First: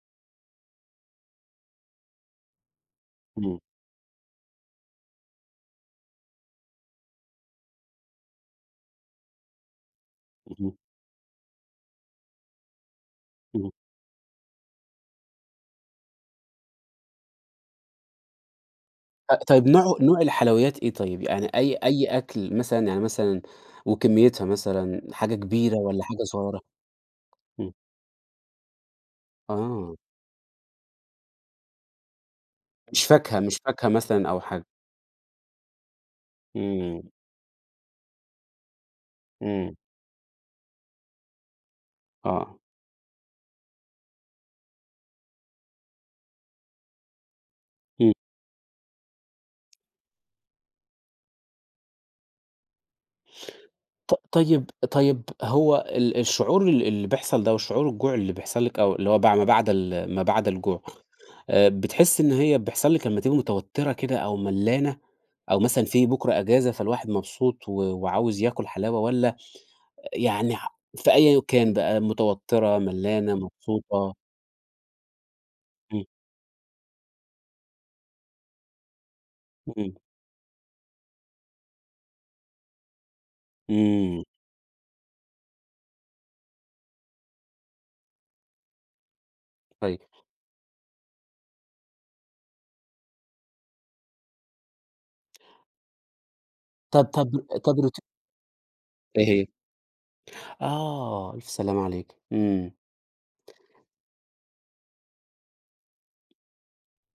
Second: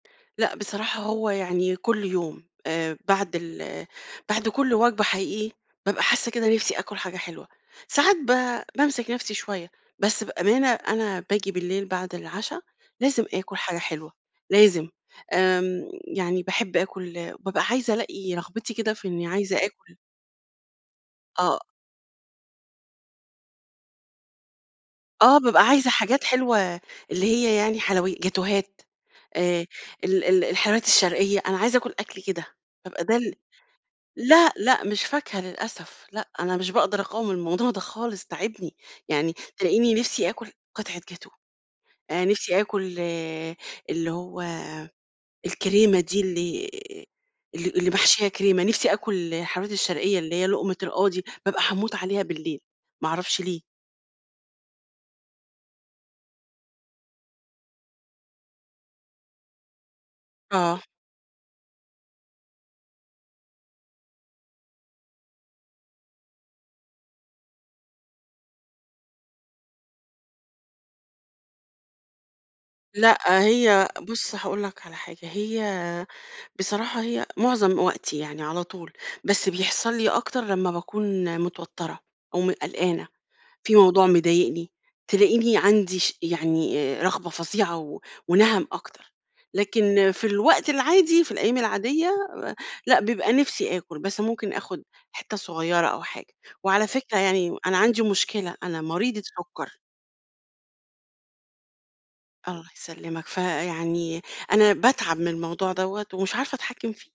لأ بصراحة هو يعني كل يوم، آآ بعد إمم. ال بعد كل وجبة حقيقي، بابقى حاسة كده نِفسي آكُل حاجة حلوة، ساعات ب بامسك نَفسي شوية. بس بأمانة اهم. أنا باجي بالليل بعد العُشا لازم آكُل اهم. حاجة حلوة، لازم. آمم يعني باحب آكُل بابقى عايزة الاقي رغبتي كده في إني أ عايزة طيب نوعه آكُل نوع الحلويات إيه طيب؟ يعني آه. أي أي أكل مثلًا يعني مثلًا وكميتها مثلًا، حاجة آه، بابقى كبيرة عايزة والّا حاجات حاجة حلوة صغيرة؟ اللي هي إمم. يعني حلوي جاتوهات، آآ، آه. ال ال الحلويات الشرقية، أنا عايزة آكل أكل كده، بابقى مش ده ال فاكهة مش فاكهة مثلًا أو لأ حاجة؟ لأ مش فاكهة للأسف، لأ، أنا مش باقدر إمم. اقاوم الموضوع ده خالص، تاعبني، يعني إمم. تلاقيني نِفسي آكُل قطعة جاتوه، آآ نفسي آه. آكل اللي هو الكريمة دي، اللي اللي اللي إمم. محشية كريمة، نِفسي آكل الحلويات الشرقية اللي هي لقمة القاضي، بابقى هاموت عليها بالليل. ما أعرفش ليه! ط طيب طيب هو ال الشعور ال اللي بيحصل ده وشعور الجوع اللي بيحصل لِك أو اللي هو بع ما بعد ال ما بعد آه. الجوع، آآ، بتحسي إن هي بيحصل لِك لمّا تبقى متوترة كده أو ملّانة أو مثلًا في بُكرة إجازة، فالواحد مبسوط و وعاوز ياكل حلاوة والّا يعني ح في أيًا كان بقى متوترة، ملّانة، لأ، هي مبسوطة؟ بُصّ هاقول لك على حاجة، إمم. هي بصراحة هي معظم وقتي يعني على طول، بس إمم. بيحصل لي أكتر لمّا باكون متوترة أو م قلقانة، في موضوع إمم. مضايقني تلاقني عندي ش يعني رغبة فظيعة و ونَهَم أكتر. طيب. لكن في الوقت العادي، في الأيام العادية لأ، بيبقى نفسي آكُل بس ممكن آخد حتّه صغيرة أو حاجة. وعلى طَب فكرة، طَب يعني أنا طَب روت عندي مشكلة أنا مريضة إيه هي؟ سكر. آه، ألف سلامة عليكِ، الله إمم. يسلمك. فيعني أنا باتعب من الموضوع دوّة ومش عارفة اتحكِم فيه.